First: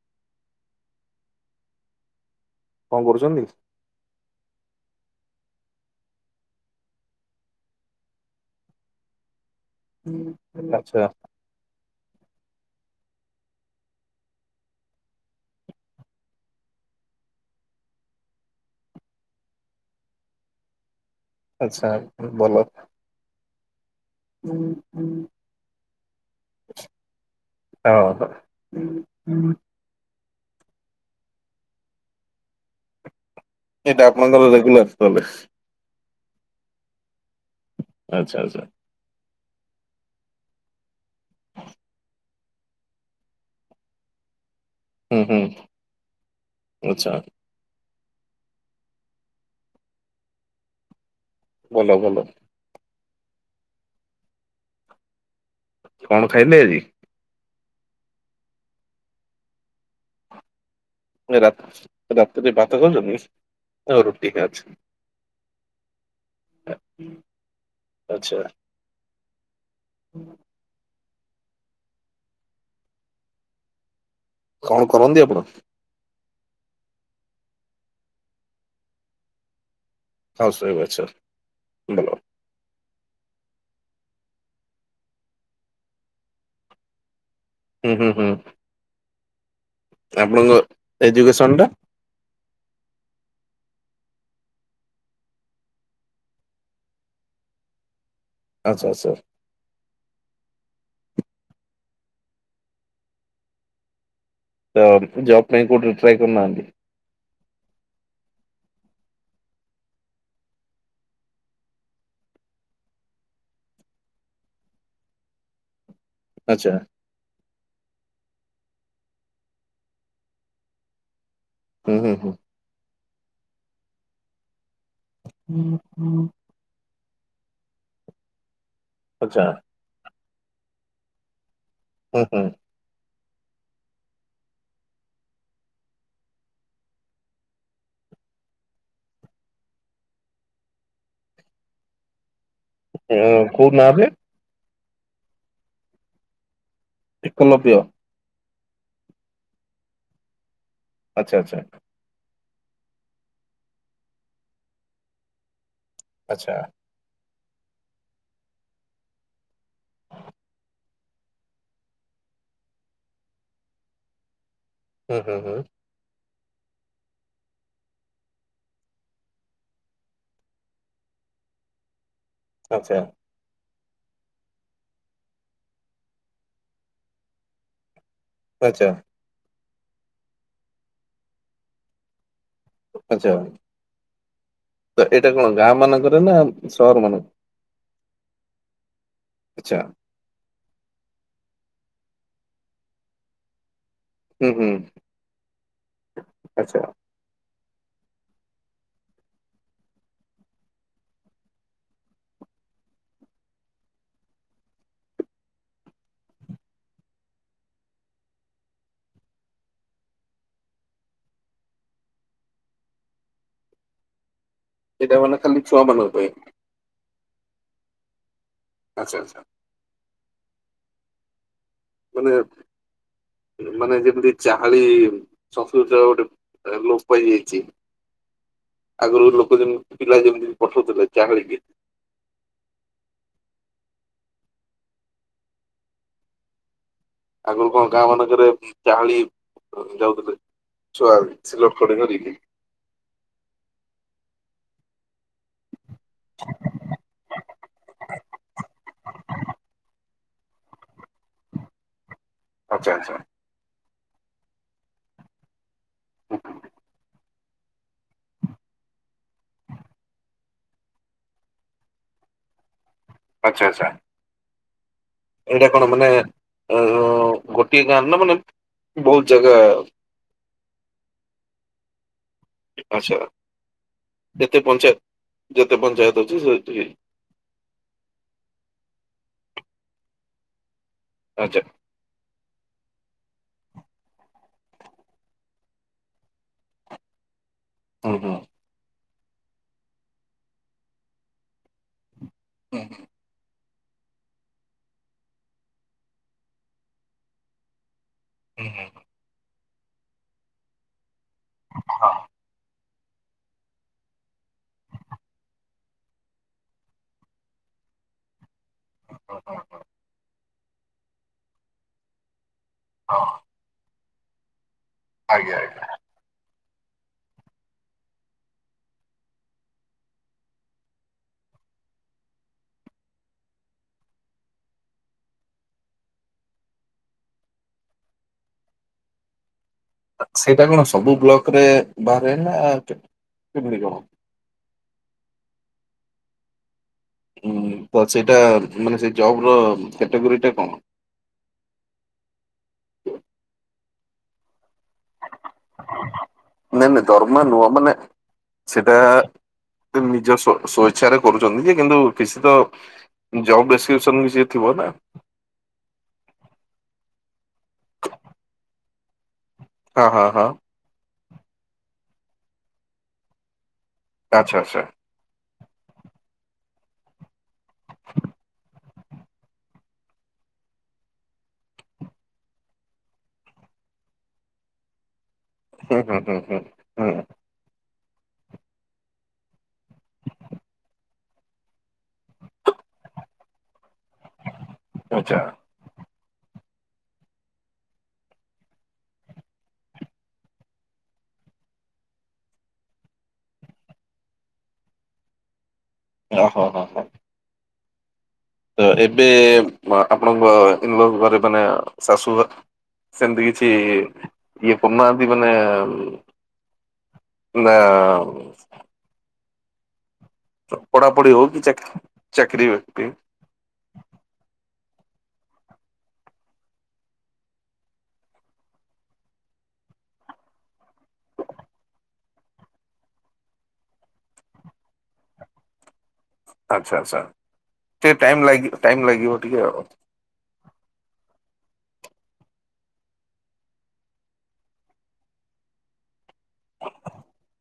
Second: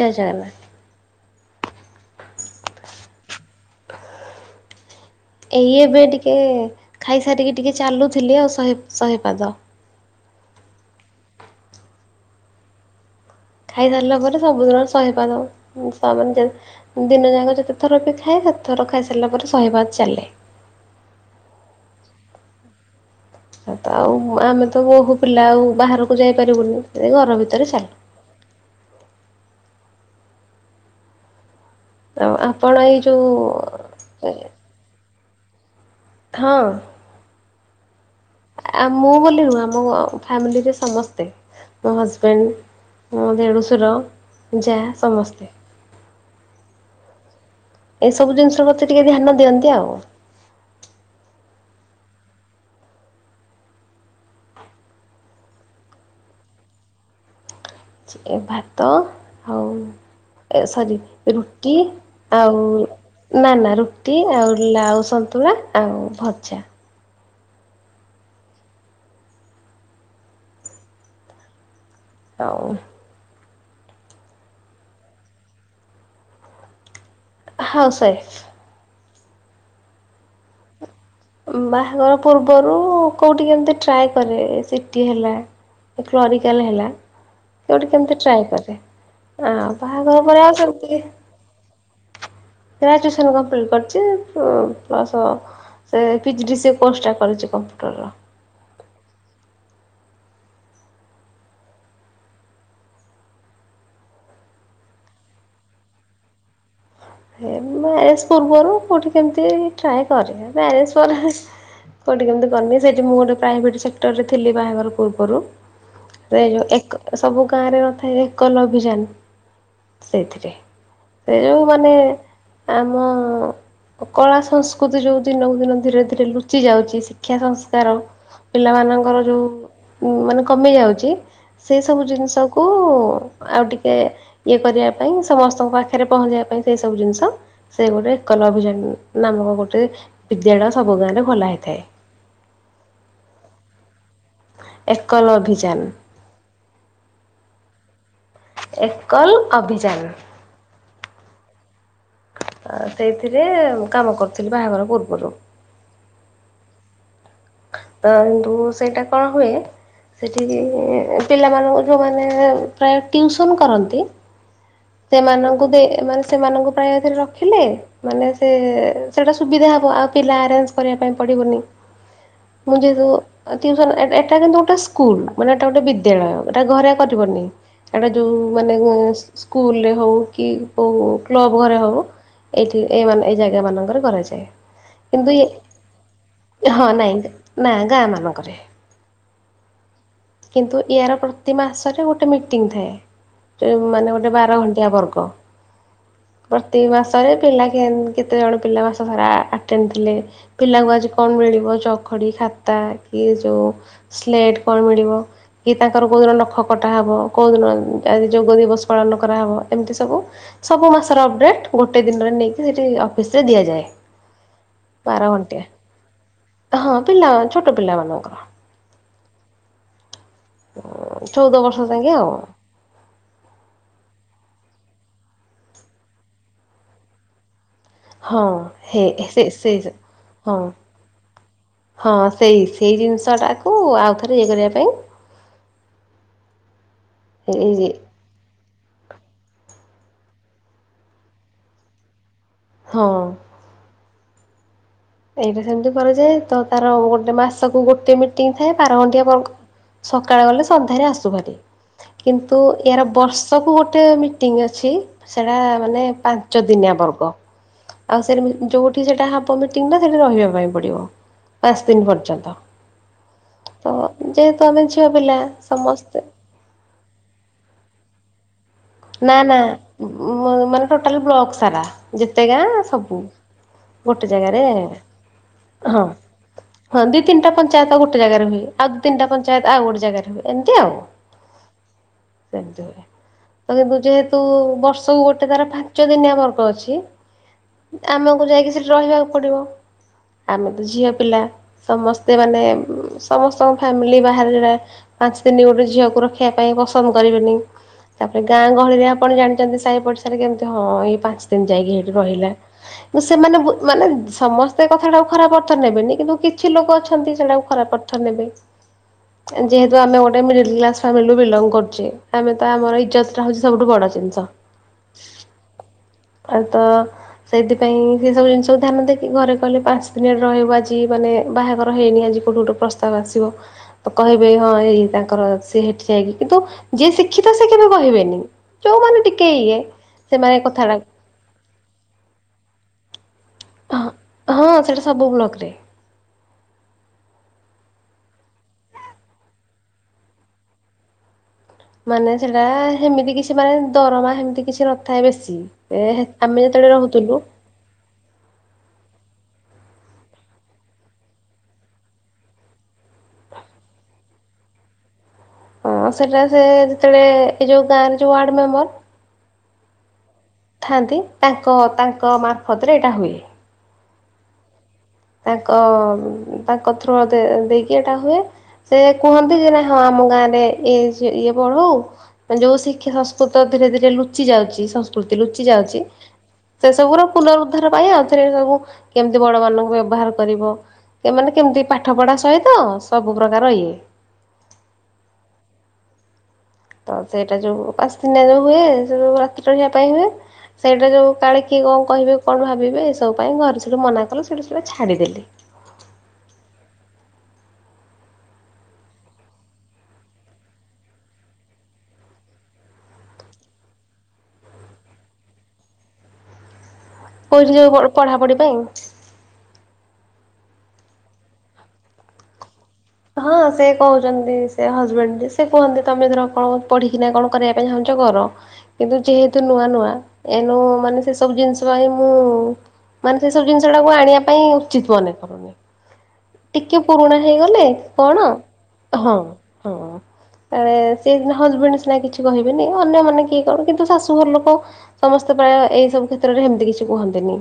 ଜୟ ଜଗନ୍ନାଥ କଣ କରୁଛନ୍ତି? ଏଇ ଏବେ ଟିକେ ଖାଇସାରିକି ଟିକେ ଚାଲୁଥିଲି ଆଉ ଶହେ ଶହେ ପାଦ। ହେଲା ଆଚ୍ଛା ଖାଇସାରିଲା ପରେ ସବୁଦିନ ଶହେ ପାଦ, ତାମାନେ ଦିନ ଯାକ ଯେତେଥର ବି ଖାଏ, ସେତେଥର ଖାଇସାରିଲା ପରେ ଶହେପାଦ ଚାଲେ। ଆଚ୍ଛା, ପୁଣି [inaudible] ବଲ ତ ଆଉ ଆମେ ତ ବୋହୁ ପିଲା ଆଉ ବାହାରକୁ ଯାଇପାରିବୁନି, ସେ ଘର ଭିତରେ ଚାଲେ। ହୁଁ ହୁଁ ଆଉ ଆପଣ ଏଇ ଯୋଉ ଏଇଟା ଆପଣଙ୍କ ରେଗୁାଲାର ପ୍ରୋ ହଁ ଆଛା ଆଛା ଆଉ ମୁଁ ବୋଲି ନୁହଁ ଆମ ଫ୍ୟାମିଲିରେ ସମସ୍ତେ। ମୋ ହଜବେଣ୍ଡ, ମୋ ଦେଢ଼ୁଶୁର, ଜାଆ ହୁଁ ହୁଁ ଆଛା ଏସବୁ ଜିନିଷ ପ୍ରତି ଟିକେ ଧ୍ୟାନ ଦିଅନ୍ତି ଆଉ। ଭଲ ଭଲ। କଣ ଖାଇଲେ ଆଜି? ଚି ଭାତ ଆଉ ଏ ସରି। ରା ରୁଟି ରାତିରେ ଆଉ ଭାତ ଖାଉଛନ୍ତି? ନା ନା ଆଉ ରୁଟି ଆଉ ଆଚ୍ଛା ଲାଉ ସନ୍ତୁଳା ଆଉ ଭଜା। ଆଚ୍ଛା ଆଉ କଣ କରନ୍ତି ଆପଣ? House wife. ହଉସ ୱାଇଫ ଅଛ? ବାହାଘର ପୂର୍ବରୁ କୋଉଠି କେମିତି ଟ୍ରାଏ କରେ, ସିଟି ହେଲା। କ୍ଲରିକାଲ ହେଲା। କୋଉଠି ହୁଁ ହୁଁ କେମତି ହୁଁ ଟ୍ରାଏ କରେ, ଆ ବାହାଘର ପରେ ଆପଣଙ୍କ ଆଉକେମିତିକି ଏଜୁକେସନ ଟା ଗ୍ରାଜୁଏସନ କମ୍ପ୍ଲିଟ କରିଛି, ପ୍ଲସ ସେ P G D C A କୋର୍ସଟା କରିଛି କମ୍ପ୍ୟୁଟର ର। ଆଚ୍ଛା ଆଚ୍ଛା ତ ଜବ୍ ପାଇଁଁ କଉଠି ଟ୍ରାଏ କରୁନାହାନ୍ତି? ହେ ମ୍ୟାରେଜ୍ ପୂର୍ବରୁ କୋଉଁଠି କେମିତି ଟ୍ରାଏ କରେ। ମ୍ୟାରେଜ୍ ପରେ କୋଉଠି କେମିତି କରିନି, ସେଠି ମୁଁ ଗୋଟେ ପ୍ରାଇଭେଟ୍ ସେକ୍ଟର ରେ ଥିଲି ବାହାଘର ପୂର୍ବରୁ। ଭ ଯେ ଆଚ୍ଛା ଏକ ସବୁ ଗାଁ ରେ ନଥାଏ ଏକଲ ଅଭିଯାନ ସେଇଥିରେ। ସେ ଯୋଉ ମାନେ ହୁଁ ହୁଁ ହୁଁ ଆମ କଳା ସଂସ୍କୃତି ଯୋଉ ଦିନକୁ ଦିନ ଧୀରେ ଧୀରେ ଲୁ ଲୁ ଚି ଯାଉଛି ଶିକ୍ଷା ସଂସ୍କାର ପିଲାମାନଙ୍କର ଆଚ୍ଛା ଯୋଉ ଉଁ ମାନେ କମି ଯାଉଛି। ସେଇ ସବୁ ହୁଁ ଜିନ୍ସ ହୁଁ କୁ ଆଉ ଟିକେ ଇଏ କରିବା ପାଇଁ, ସମସ୍ତଙ୍କ ପାଖରେ ପହଞ୍ଚିବା ପାଇଁ ସେଇ ସବୁ ଜିନ୍ସ ସେ ଗୋଟେ ଏକଲା ଅଭିଯାନ ନାମକ ଗୋଟେ ବିଦ୍ୟାଳୟ ସବୁ ଗାଁ ରେ ଖୋଲା ହେଇଥାଏ। ଅ କୋଉ ନାଁ ରେ? ଏକଲ ଅଭିଯାନ। ଏକଲବ୍ୟ? ଏକଲ ଅଭିଯାନ। ଆଚ୍ଛା ଆଚ୍ଛା। ସେଇଥିରେ କାମ କରୁଥିଲି ବାହାଘର ପୂର୍ବରୁ। ଆଚ୍ଛା। ତ ରୁ ସେଇଟା କଣ ହୁଏ ସେଠି ପିଲାମାନଙ୍କୁ ଯେଉଁମାନେ ପ୍ରାୟ ଟିଉସନ୍ କରନ୍ତି ହୁଁ ହୁଁ ହୁଁ ସେମାନଙ୍କୁ ମାନେ ସେମାନଙ୍କୁ ପ୍ରାୟଥିରେ ରଖିଲେ ମାନେ ସେ ସେଟା ସୁବିଧା ହବ। ଆଉ ପିଲା ଆରେଞ୍ଜ କରିବା ପାଇଁ ପଡିବନି। ମୁ ଆଚ୍ଛା ଯେହେତୁ ସନ୍ ଏଟା କିନ୍ତୁ ଗୋଟେ ସ୍କୁଲ୍। ମାନେ ଏଟା ଗୋଟେ ବିଦ୍ୟାଳୟ ଏଟା ଘରେ କରିିବନି। ସେଟା ଯୋଉ ମାନେ ଆଚ୍ଛା ସ୍କୁଲ୍ ରେ ହଉ କି କ୍ଲବ୍ ଘରେ ହଉ ଏଇଠି ଏଇ ମାନେ ଆଚ୍ଛା। ଏଇ ଜାଗା ମାନଙ୍କରେ କରାଯାଏ। ତ ଏଇଟା କିନ୍ତୁ କଣ ଗାଁ ମାନଙ୍କରେ ନା ହଁ ସହର ନାଇଁ ମାନଙ୍କ? ନା ଗାଁ ମାନଙ୍କରେ। ଆଚ୍ଛା। କିନ୍ତୁ ଇୟାର ପ୍ରତି ମାସରେ ଗୋଟେ ମିଟିଂ ଥାଏ। ମାନେ ଗୋଟେ ହୁଁ ବାର ହୁଁ ଘଣ୍ଟଆ ବର୍ଗ। ଆଚ୍ଛା। ପ୍ରତି ମାସ ରେ ପିଲା କେ କେତେଜଣ ପିଲା ମାସ ସାରା ଆଟେଣ୍ଡ ଥିଲେ ପିଲାଙ୍କୁ ଆଜି କଣ ମିଳିବ, ଚଖଡି, ଖାତା କି ଯୋଉ ସ୍ଲେଟ କଣ, ମିଳିବ କି ତାଙ୍କର କୋଉ ଦିନ ନଖ କଟାହବ, କଉ ଦିନ ଆଜି ଯୋଗ ଦିବସ ପାଳନ କରାହେବ, ଏମିତି ସବୁ। ସବୁ ମାସ ଅପ୍ ଡେଟ୍ ଗୋଟେ ଦିନରେ ନେଇକି ସେଠି ଅଫିସ୍ ରେ ଦିଆଯାଏ। ସେଇଟା ବାର ମାନେ ଘଣ୍ଟିଆ। ଖାଲି ଛୁଆମାନଙ୍କ ପାଇଁ? ହଁ ପିଲା ଛୋଟ ପିଲା ମାନଙ୍କର। ଆଚ୍ଛା। ଚଉଦ ବର୍ଷ ଯାଙ୍କେ ଆଉ। ମାନେ ମାନେ ଯେମିତି ଚାହାଳି ସଂସ୍କୃତ ଗୋଟେ ଲୋପ୍ ପାଇଯାଇଛି। ହଁ ହେ ଆଗରୁ ସେ ଲୋକ ସେଇ ଯେମିତି ପିଲା ଯେମିତି ହଁ ପଠଉଥିଲେ ଚାହାଳି କି। ହଁ ସେଇ ସେଇ ଜିନିଷ ଟାକୁ ଆଉ ଥରେ ଇଏ କରିବା ପାଇଁ ଆଗରୁ ଏଇ କଣ ଗାଁ ମାନଙ୍କରେ ଚାହାଳି ଯାଉଥିଲେ। ଛୁଆ ସିଲଟ ଖଡ଼ି ଧରିକି। ହଁ। ଏଇଟା ସେମିତି କରାଯାଏ। ତ ତାର ଗୋଟେ ମାସକୁ ଗୋଟେ ମିଟିଂ ଥାଏ ବାରଘଣ୍ଟିଆ ବର୍ଗ ସକାଳେ ଗଲେ ସନ୍ଧ୍ୟାରେ ଆସୁ ହାରି। କିନ୍ତୁ ଆଚ୍ଛା ଏହାର ଆଚ୍ଛା ବର୍ଷ ସବୁ ଗୋଟେ ମିଟିଂ ଅଛି ସେଟା ମାନେ ପାଞ୍ଚ ଦିନିଆ ବର୍ଗ ଆଉ ସେ ଯୋଉଠି ସେଟା ହବ ମିଟିଂ ଟା ସେଠି ରହିବା ପାଇଁ ପଡିବ। ପାଞ୍ଚ ଦିନ ପର୍ଯ୍ୟନ୍ତ। ଆଚ୍ଛା ତ ଆଚ୍ଛା। ଯେହେତୁ ଆମେ ଝିଅ ପିଲା ଏଇଟା କଣ ମାନେ ସମସ୍ତେ ଅ ଗୋଟିଏ ଗାଁରେ ନା ମାନେ ବହୁତ ନା ଜାଗା ନା ମାନେ ଟୋଟାଲ ବ୍ଲକ୍ ସାରା ଯେତେ ଗାଁ ଆଚ୍ଛା ସବୁ। ଗୋଟେ ଯେତେ ଜାଗାରେ ପଞ୍ଚାୟତ ଯେତେ ହଁ ପଞ୍ଚାୟତ ଅଛି ସେଠି ହଁ ଦି ତିନଟା ପଞ୍ଚାୟତ ଗୋଟେ ଜାଗାରେ ହୁଏ, ଆଉ ଦି ତିନିଟା ପଞ୍ଚାୟତ ଆଉ ଗୋଟେ ଜାଗାରେ ହୁଏ ଏମତି ଆଉ। ଆଚ୍ଛା। [unintelligible] ତ କିନ୍ତୁ ଯେହେତୁ ବର୍ଷକୁ ଗୋଟେ ତାର ପାଞ୍ଚ ଦିନିଆ ବର୍ଗ ଅଛି। ହୁଁ ହୁଁ। ଆମକୁ ଯାଇକି ସେଠି ରହିବାକୁ ପଡିବ ଆମେ ତ ଝିଅ ପିଲା ସମସ୍ତେ ମାନେ ହୁଁ ସମସ୍ତଙ୍କ ଫ୍ୟାମିଲି ବାହାରେ ପାଞ୍ଚ ଦିନି ଗୋଟେ ଝିଅକୁ ରଖିବା ପାଇଁ ପସନ୍ଦ କରିବେନି। ତାପରେ ଗାଁ ହୁଁ ଗହଳିରେ ଆପଣ ଜାଣିଛନ୍ତି ସାହି ପଡିଶାରେ କେମିତି ହଁ ଏଇ ପାଞ୍ଚ ଦିନ ଯାଇକି ହେଇଟି ରହିଲା। କିନ୍ତୁ ସେମାନେ ମାନେ ସମସ୍ତେ କଥାଟାକୁ ଖରାପ ଅର୍ଥ ନେବେନି କିନ୍ତୁ କିଛି ଲୋକ ଅଛନ୍ତି ସେଟାକୁ ଖରାପ ଅର୍ଥ ନେବେ, ଯେହେତୁ ଆମେ ଗୋଟେ ମିଡିଲ କ୍ଲାସ ଫ୍ୟାମିଲୀରୁ ବିଲଙ୍ଗ କରୁଛେ ଆମେ ତ ଆମର ଇଜତଟା ହଉଛି ସବୁଠୁ ବଡ ଜିନିଷ। ଆଜ୍ଞା ଆଜ୍ଞା। ଆଉ ତ ସେଇଥିପାଇଁ ସେସବୁ ଜିନିଷକୁ ଧ୍ୟାନ ଦେଇକି ଘରେ କହିଲେ ପାଞ୍ଚ ଦିନୀ ରହିବୁ ଆଜି ମାନେ ବାହାଘର ହେଇନି ଆଜି। କୋଉଟୁ ଗୋଟେ ପ୍ରସ୍ତାବ ଆସିବ। କହିବେ ହଁ ଏଇ ତାଙ୍କର ସେ ହେଠି ଯାଇକି କିନ୍ତୁ ଯିଏ ଶିକ୍ଷିତ ସେ କେବେ କହିବେ ନି ଜୋଉ ମାନେ ଟିକେ ଇଏ ସେମାନେ ସେଇଟା କଣ କଥାଟା ସବୁ ବ୍ଲକରେ ବାହାରେ ନା କଣ? ହଁ ହଁ ସେଇଟା ସବୁ ବ୍ଲକ ରେ। ଉଁ ତ ସେଇଟା ମାନେ ସେଇ ଜବ ର କ୍ୟାଟୋଗୋରି ଟା କଣ? ମାନେ ସେଟା ହେମିତି କିଛି ମାନେ ଦରମା ହେମିତି କିଛି ନଥାଏ ବେଶୀ। ଏ ହେ ଆମେ ଯେତେବେଳେ ରହୁଥିଲୁ। ହ ମାନେ ସେଟା ନିଜ ସ ସ୍ଵଇଚ୍ଛାରେ କରୁଛନ୍ତି ଯେ କିନ୍ତୁ କିଛି ତ ଜବ୍ ବେଶ୍କ୍ରିପସନ ବି ଯିଏ ଥିବ ନା? ହଁ ସେଟା ସେ ଯେତେବେଳେ ଏଇ ଯୋଉ ଗାଁରେ ଯୋଉ ୱାର୍ଡ ମେମ୍ବର ହଁ ହଁ ହଁ। ଥାଆନ୍ତି, ତାଙ୍କ ତାଙ୍କ ମାର୍ଫତରେ ଏଇଟା ହୁଏ। ଆଚ୍ଛା ଆଚ୍ଛା। ତାଙ୍କ ତାଙ୍କ ଥ୍ରୋ ଦେଇକି ଏଇଟା ହୁଏ। ସେ କୁହନ୍ତି ଯେ ନା ହଁ ଆମ ଗାଁ ରେ ଇଏ ପଢ଼ୁ। ଯୋଉ ଶିକ୍ଷା ସଂସ୍କୃତ ଧୀରେ ଧୀରେ ଲୁଚି ଯାଉଛି ସ କୃତି ଲୁଚି ହୁଁ ଯାଉଛି ହୁଁ ହୁଁ ହୁଁ ସେ ସବୁ ହୁଁ ର ପୁନରୁଦ୍ଧାର ପାଇଁ ଆଉ ଥରେ ସବୁ କେମିତି ବଡ ମାନଙ୍କୁ ବ୍ୟବହାର କରିବ ମାନେ କେମିତି ପାଠ ପଢା ସହିତ ସବୁ ପ୍ରକାର ଇଏ ଆଛା। ତ ସେଇଟା ଯୋଉ ଆସି ଦିନି ଯୋଉ ହୁଏ ସେଉ ରାତି ରହିବା ପାଇଁ ହୁଏ। ସେଇଟା ଯୋଉ କାଳେ କିଏ କଣ କହିବେ କଣ ଭାବିବେ ଏ ସବୁ ପାଇଁ ଘରେ ସେଠୁ ମନା କଲେ ସେଠା ସେଟା ଛାଡିଦେଲି। ଓହୋ ହୋ। ହୋ ତ ଏବେ ଆପଣଙ୍କ ଇଲ ଘରେ ମାନେ ଶାଶୁ ଘ ସେମିତି କିଛି ଇଏ କରୁନାହାନ୍ତି ମାନେ କୋଉଠି ନା ଯୋଉ ପଢାପଢି ପାଇଁ। ପଢାପଢି ହଉ କି ଚାକିରୀ ବାକିରି ହଁ ସେ କହୁଛନ୍ତି ସେ ହଜବେଣ୍ଡ ସେ କୁହନ୍ତି ତମେ ଧର କଣ ପଢିକିନା କଣ କରିବା ପାଇଁ ଚାହୁଁଛ କର। କିନ୍ତୁ ଯେହେତୁ ନୂଆ ନୂଆ ଏନୁ ମାନେ ସେ ସବୁ ଜିନିଷ ପାଇଁ ମୁଁ ମାନେ ସେ ସବୁ ଜିନିଷ ଟାକୁ ଆଣିବା ପାଇଁ ଉଚିତ ମନେ କରୁନି। ଆଚ୍ଛା ଟିକେ ଆଚ୍ଛା ପୁରୁଣା ହେଇଗଲେ ଟିକେ ଟାଇମ କଣ ଲାଗି ଟାଇମ ଲାଗିବ ହଁ ଟିକେ ଆଉ। ହଁ। ଅ ସିଏ ସିନା ହଜବେଣ୍ଡ ସିନା କିଛି କହିବେନି ଅନ୍ୟମାନେ କିଏ କଣ କିନ୍ତୁ ଶାଶୁ ଘର ଲୋକ ସମସ୍ତେ ପ୍ରାୟ ଏଇ ସବୁ କ୍ଷେତ୍ରରେ ସେମିତି କିଛି କୁହନ୍ତିନି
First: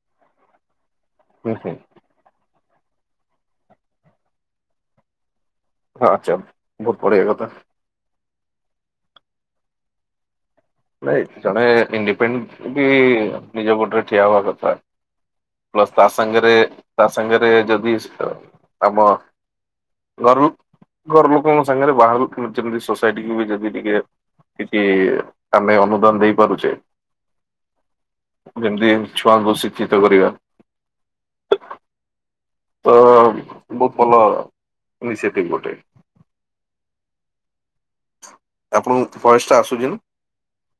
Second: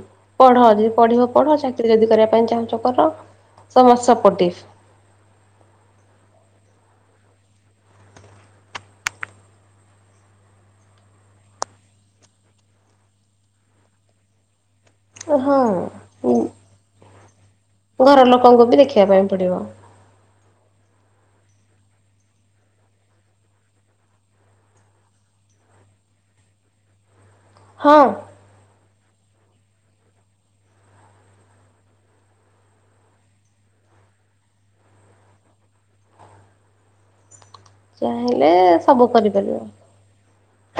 ପଢ଼ ଯଦି ପଢ଼ିବ। ହୁଁ ପଢ଼ ହୁଁ ଚାକିରି ଯଦି କରିବା ପାଇଁ ଚାହୁଁଛ କର ସମସ୍ତେ ସପୋଟିବ୍। ହଁ‌ [unintelligible] ବହୁତ୍ ବଢ଼ିଆ କଥା। ନାଇଁ ଜଣେ ଇଣ୍ଡିପେଣ୍ଡେଣ୍ଟ୍ ବି ନିଜ ଗୋଡ଼ରେ ଠିଆ ହବା କଥା। ପ୍ଲସ୍ ତା ହଁ। ସାଙ୍ଗରେ ତା ସାଙ୍ଗରେ ଯ ଘର ଲୋକଙ୍କୁ ବି ଦେଖିବା ପାଇଁ ପଡ଼ିବ। ଘର ଘର ଲୋକଙ୍କ ସାଙ୍ଗରେ ବାହାର କୁ ସୋସାଇଟି ବି ଯଦି ଟିକେ କିଛି ଆମେ ଅନୁଦାନ ଦେଇପାରୁଚେ। ହଁ। ଯେମିତି ଛୁଆଙ୍କୁ ଶିକ୍ଷିତ କରିବା। ତ ବହୁତ୍ ଭଲ [unintelligible] ଗୋଟେ। ଚାହିଁଲେ ସବୁ ଆପଣଙ୍କୁ ଭଏସ ଟା କରିପାରିବ ଆସୁଛି ନା?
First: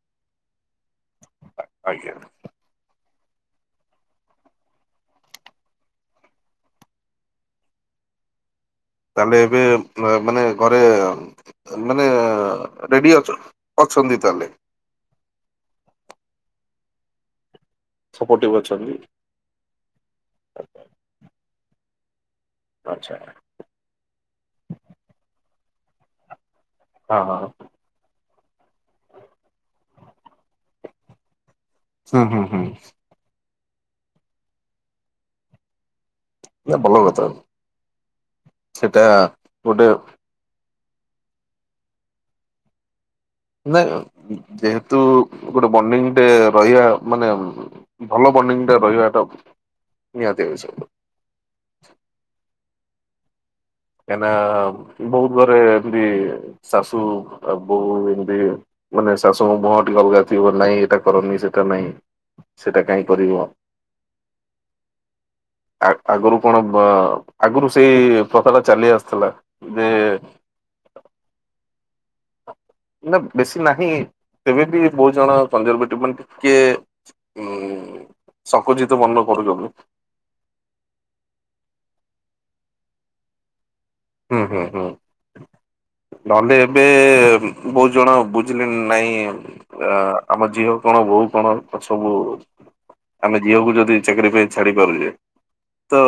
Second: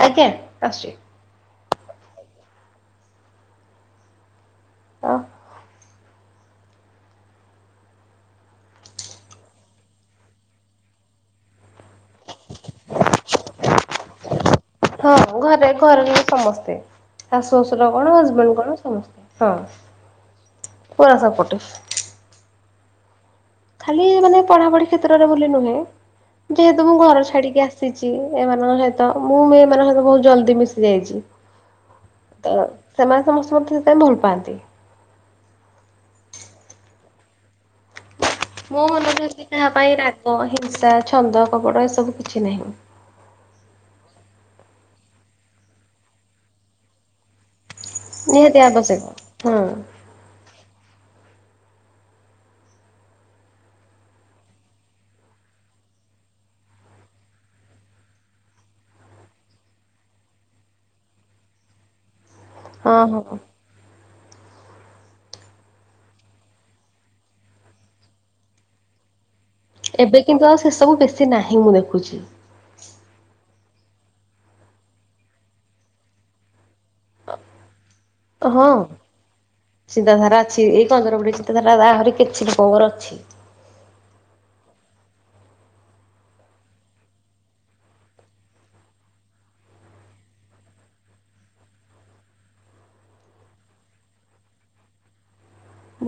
ଆଜ୍ଞା ଆସୁଚି। ଆଜ୍ଞା। ଆ ତାହେଲେ ଏବେ ମାନେ ଘରେ ମାନେ ରେଡ଼ି ଅଛ ଅଛନ୍ତି ତାହେଲେ। ହଁ ଘରେ ଘର ର ସମସ୍ତେ ଶାଶୁ ଶଶୁର କଣ ସପୋର୍ଟିଭ ହଜବେଣ୍ଡ୍ କଣ ଅଛନ୍ତି। ସମସ୍ତେ। ହଁ ପୁରା ସପୋଟିଭ୍। ଆଚ୍ଛା। ଖାଲି ମାନେ ପଢ଼ାପଢ଼ି କ୍ଷେତ୍ରରେ ବୋଲି ନୁହେଁ ଯେହେତୁ ମୁଁ ହଁ ଘର ହଁ ଛାଡ଼ିକି ଆ ମିଶିଚି ଏମାନଙ୍କ ସହିତ ମୁଁ ବି ଏମାନଙ୍କ ସହିତ ବହୁତ୍ ଜଲଦି ମିଶି ଯାଇଛି। ହୁଁ ହୁଁ ତ ହୁଁ ସେମାନେ ସମସ୍ତେ ମତେ ସେଥିପାଇଁ ଭଲ ପାଆନ୍ତି। ନାଁ ଭଲ କଥା। ମୋ ମନ ସେଟା ଭିତରେ କିଛି କାହା ଗୋଟେ ପାଇଁ ରାଗ, ହିଂସା, ଛନ୍ଦ, କପଟ ଏସବୁ କିଛି ନାହିଁ। ନାଇଁ ଯେହେତୁ ଗୋଟେ ବଣ୍ଡିଙ୍ଗ୍ ଟେ ରହିବା ମାନେ ଭଲ ନିହାତି ବଣ୍ଡିଙ୍ଗ୍ ଟା ଆବଶ୍ୟକ ରହିବାଟା ହଁ। ନିହାତି ଆବଶ୍ୟକ। କାହିଁନା ବହୁତ୍ ଘରେ ଏମିତି ଶାଶୁ ବୋଉ ଏମିତି ମାନେ ଶାଶୁ ଙ୍କ ମୁହଁ ଟିକେ ଅଲଗା ଥିବ ନାଇଁ ଏଟା କରନି ସେଟା ନାଇଁ ସେଇଟା ହଁ କାଇଁ ହଁ କରିବ। ଆ ଆଗରୁ କଣ ଅ ଆଗରୁ ସେଇ ପ୍ରଥାଟା ଚାଲି ଆସୁଥିଲା। ଯେ ଏବେ କିନ୍ତୁ ଆଉ ସେ ସବୁ ବେଶୀ ନାହିଁ ମୁଁ ଦେଖୁଛି। ନା ବେଶୀ ନାହିଁ ତେବେ ବି ବହୁତ୍ ଜଣ [unintelligible] ମାନେ ଟିକେ ହୁଁ ହଁ ସଙ୍କୁଚିତ ମନେ କରୁଛନ୍ତି। ଚିନ୍ତାଧାରା ଅଛି ଏଇ କନ୍ଦରପଡି଼ ଚିନ୍ତାଧାରା ଆହୁରି କିଛି ଲୋକଙ୍କର ଅଛି। ହୁଁ ହୁଁ ହୁଁ। ନହେଲେ ଏବେ ବହୁତ୍ ଜଣ ବୁଝିଲେ ନାଇଁ ଆ ଆମ ଝିଅ କଣ ବୋଉ କଣ ସବୁ ଆମେ ଝିଅକୁ ଯଦି ଚାକିରି ପାଇଁ ଛାଡ଼ି ପାରିଲେ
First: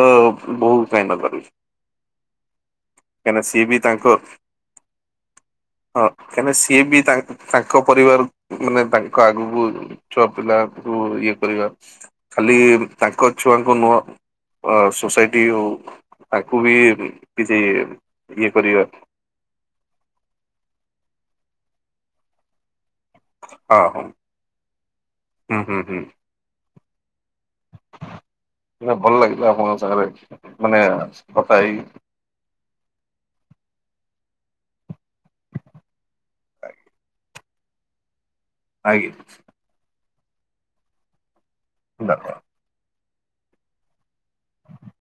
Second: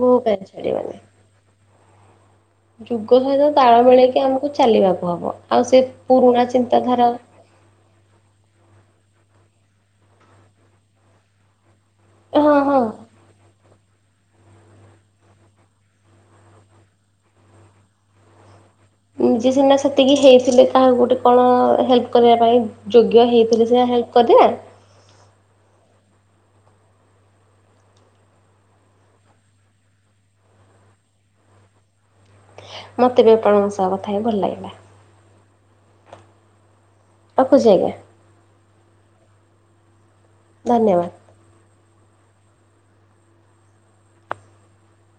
ବୋହୂ ଙ୍କୁ କାଇଁ ଛାଡି଼ବନି। [unintelligible] ଯୁଗ କାହିଁକିନା ସହିତ ସିଏ ବି ତାଳ ତାଙ୍କ ମିଳେଇକି ଆମକୁ ଚାଲିବାକୁ ହବ ଆଉ ସେ ହଁ ପୁରୁଣା କାହିଁକିନା ସିଏ ବି ଚିନ୍ତାଧାରା ତାଙ୍କ ତାଙ୍କ ପରିବାର ମାନେ ତାଙ୍କ ଆଗକୁ ଛୁଆ ପିଲାକୁ ଇଏ କରିବା। ହଁ ଖାଲି ହଁ ତାଙ୍କ ଛୁଆଙ୍କୁ ନୁହଁ। ଅ ସୋସାଇଟି ହଉ ତାଙ୍କୁ ବି କିଛି ଇଏ କରିବା। ନିଜେ ସିନା ସେତିକି ହେଇଥିଲେ କାହାକୁ ଗୋଟେ କଣ ହେଲ୍ପ କରିବା ପାଇଁ। ଯୋଗ୍ୟ ହେଇଥିଲେ ହଁ ସିନା ହଁ ହେଲ୍ପ କରିବା। ହୁଁ ହୁଁ ହୁଁ। ନାଁ ଭଲ ଲାଗିଲା ଆପଣଙ୍କ ସାଙ୍ଗରେ ମାନେ କଥା ହେଇକି। ମତେ ବି ଆପଣଙ୍କ ସହ କଥା ହେଇି ଭଲ ଲାଗିଲା। ରଖୁଛି ଆଜ୍ଞା। ଆଜ୍ଞା। ଧନ୍ୟବାଦ। [unintelligible]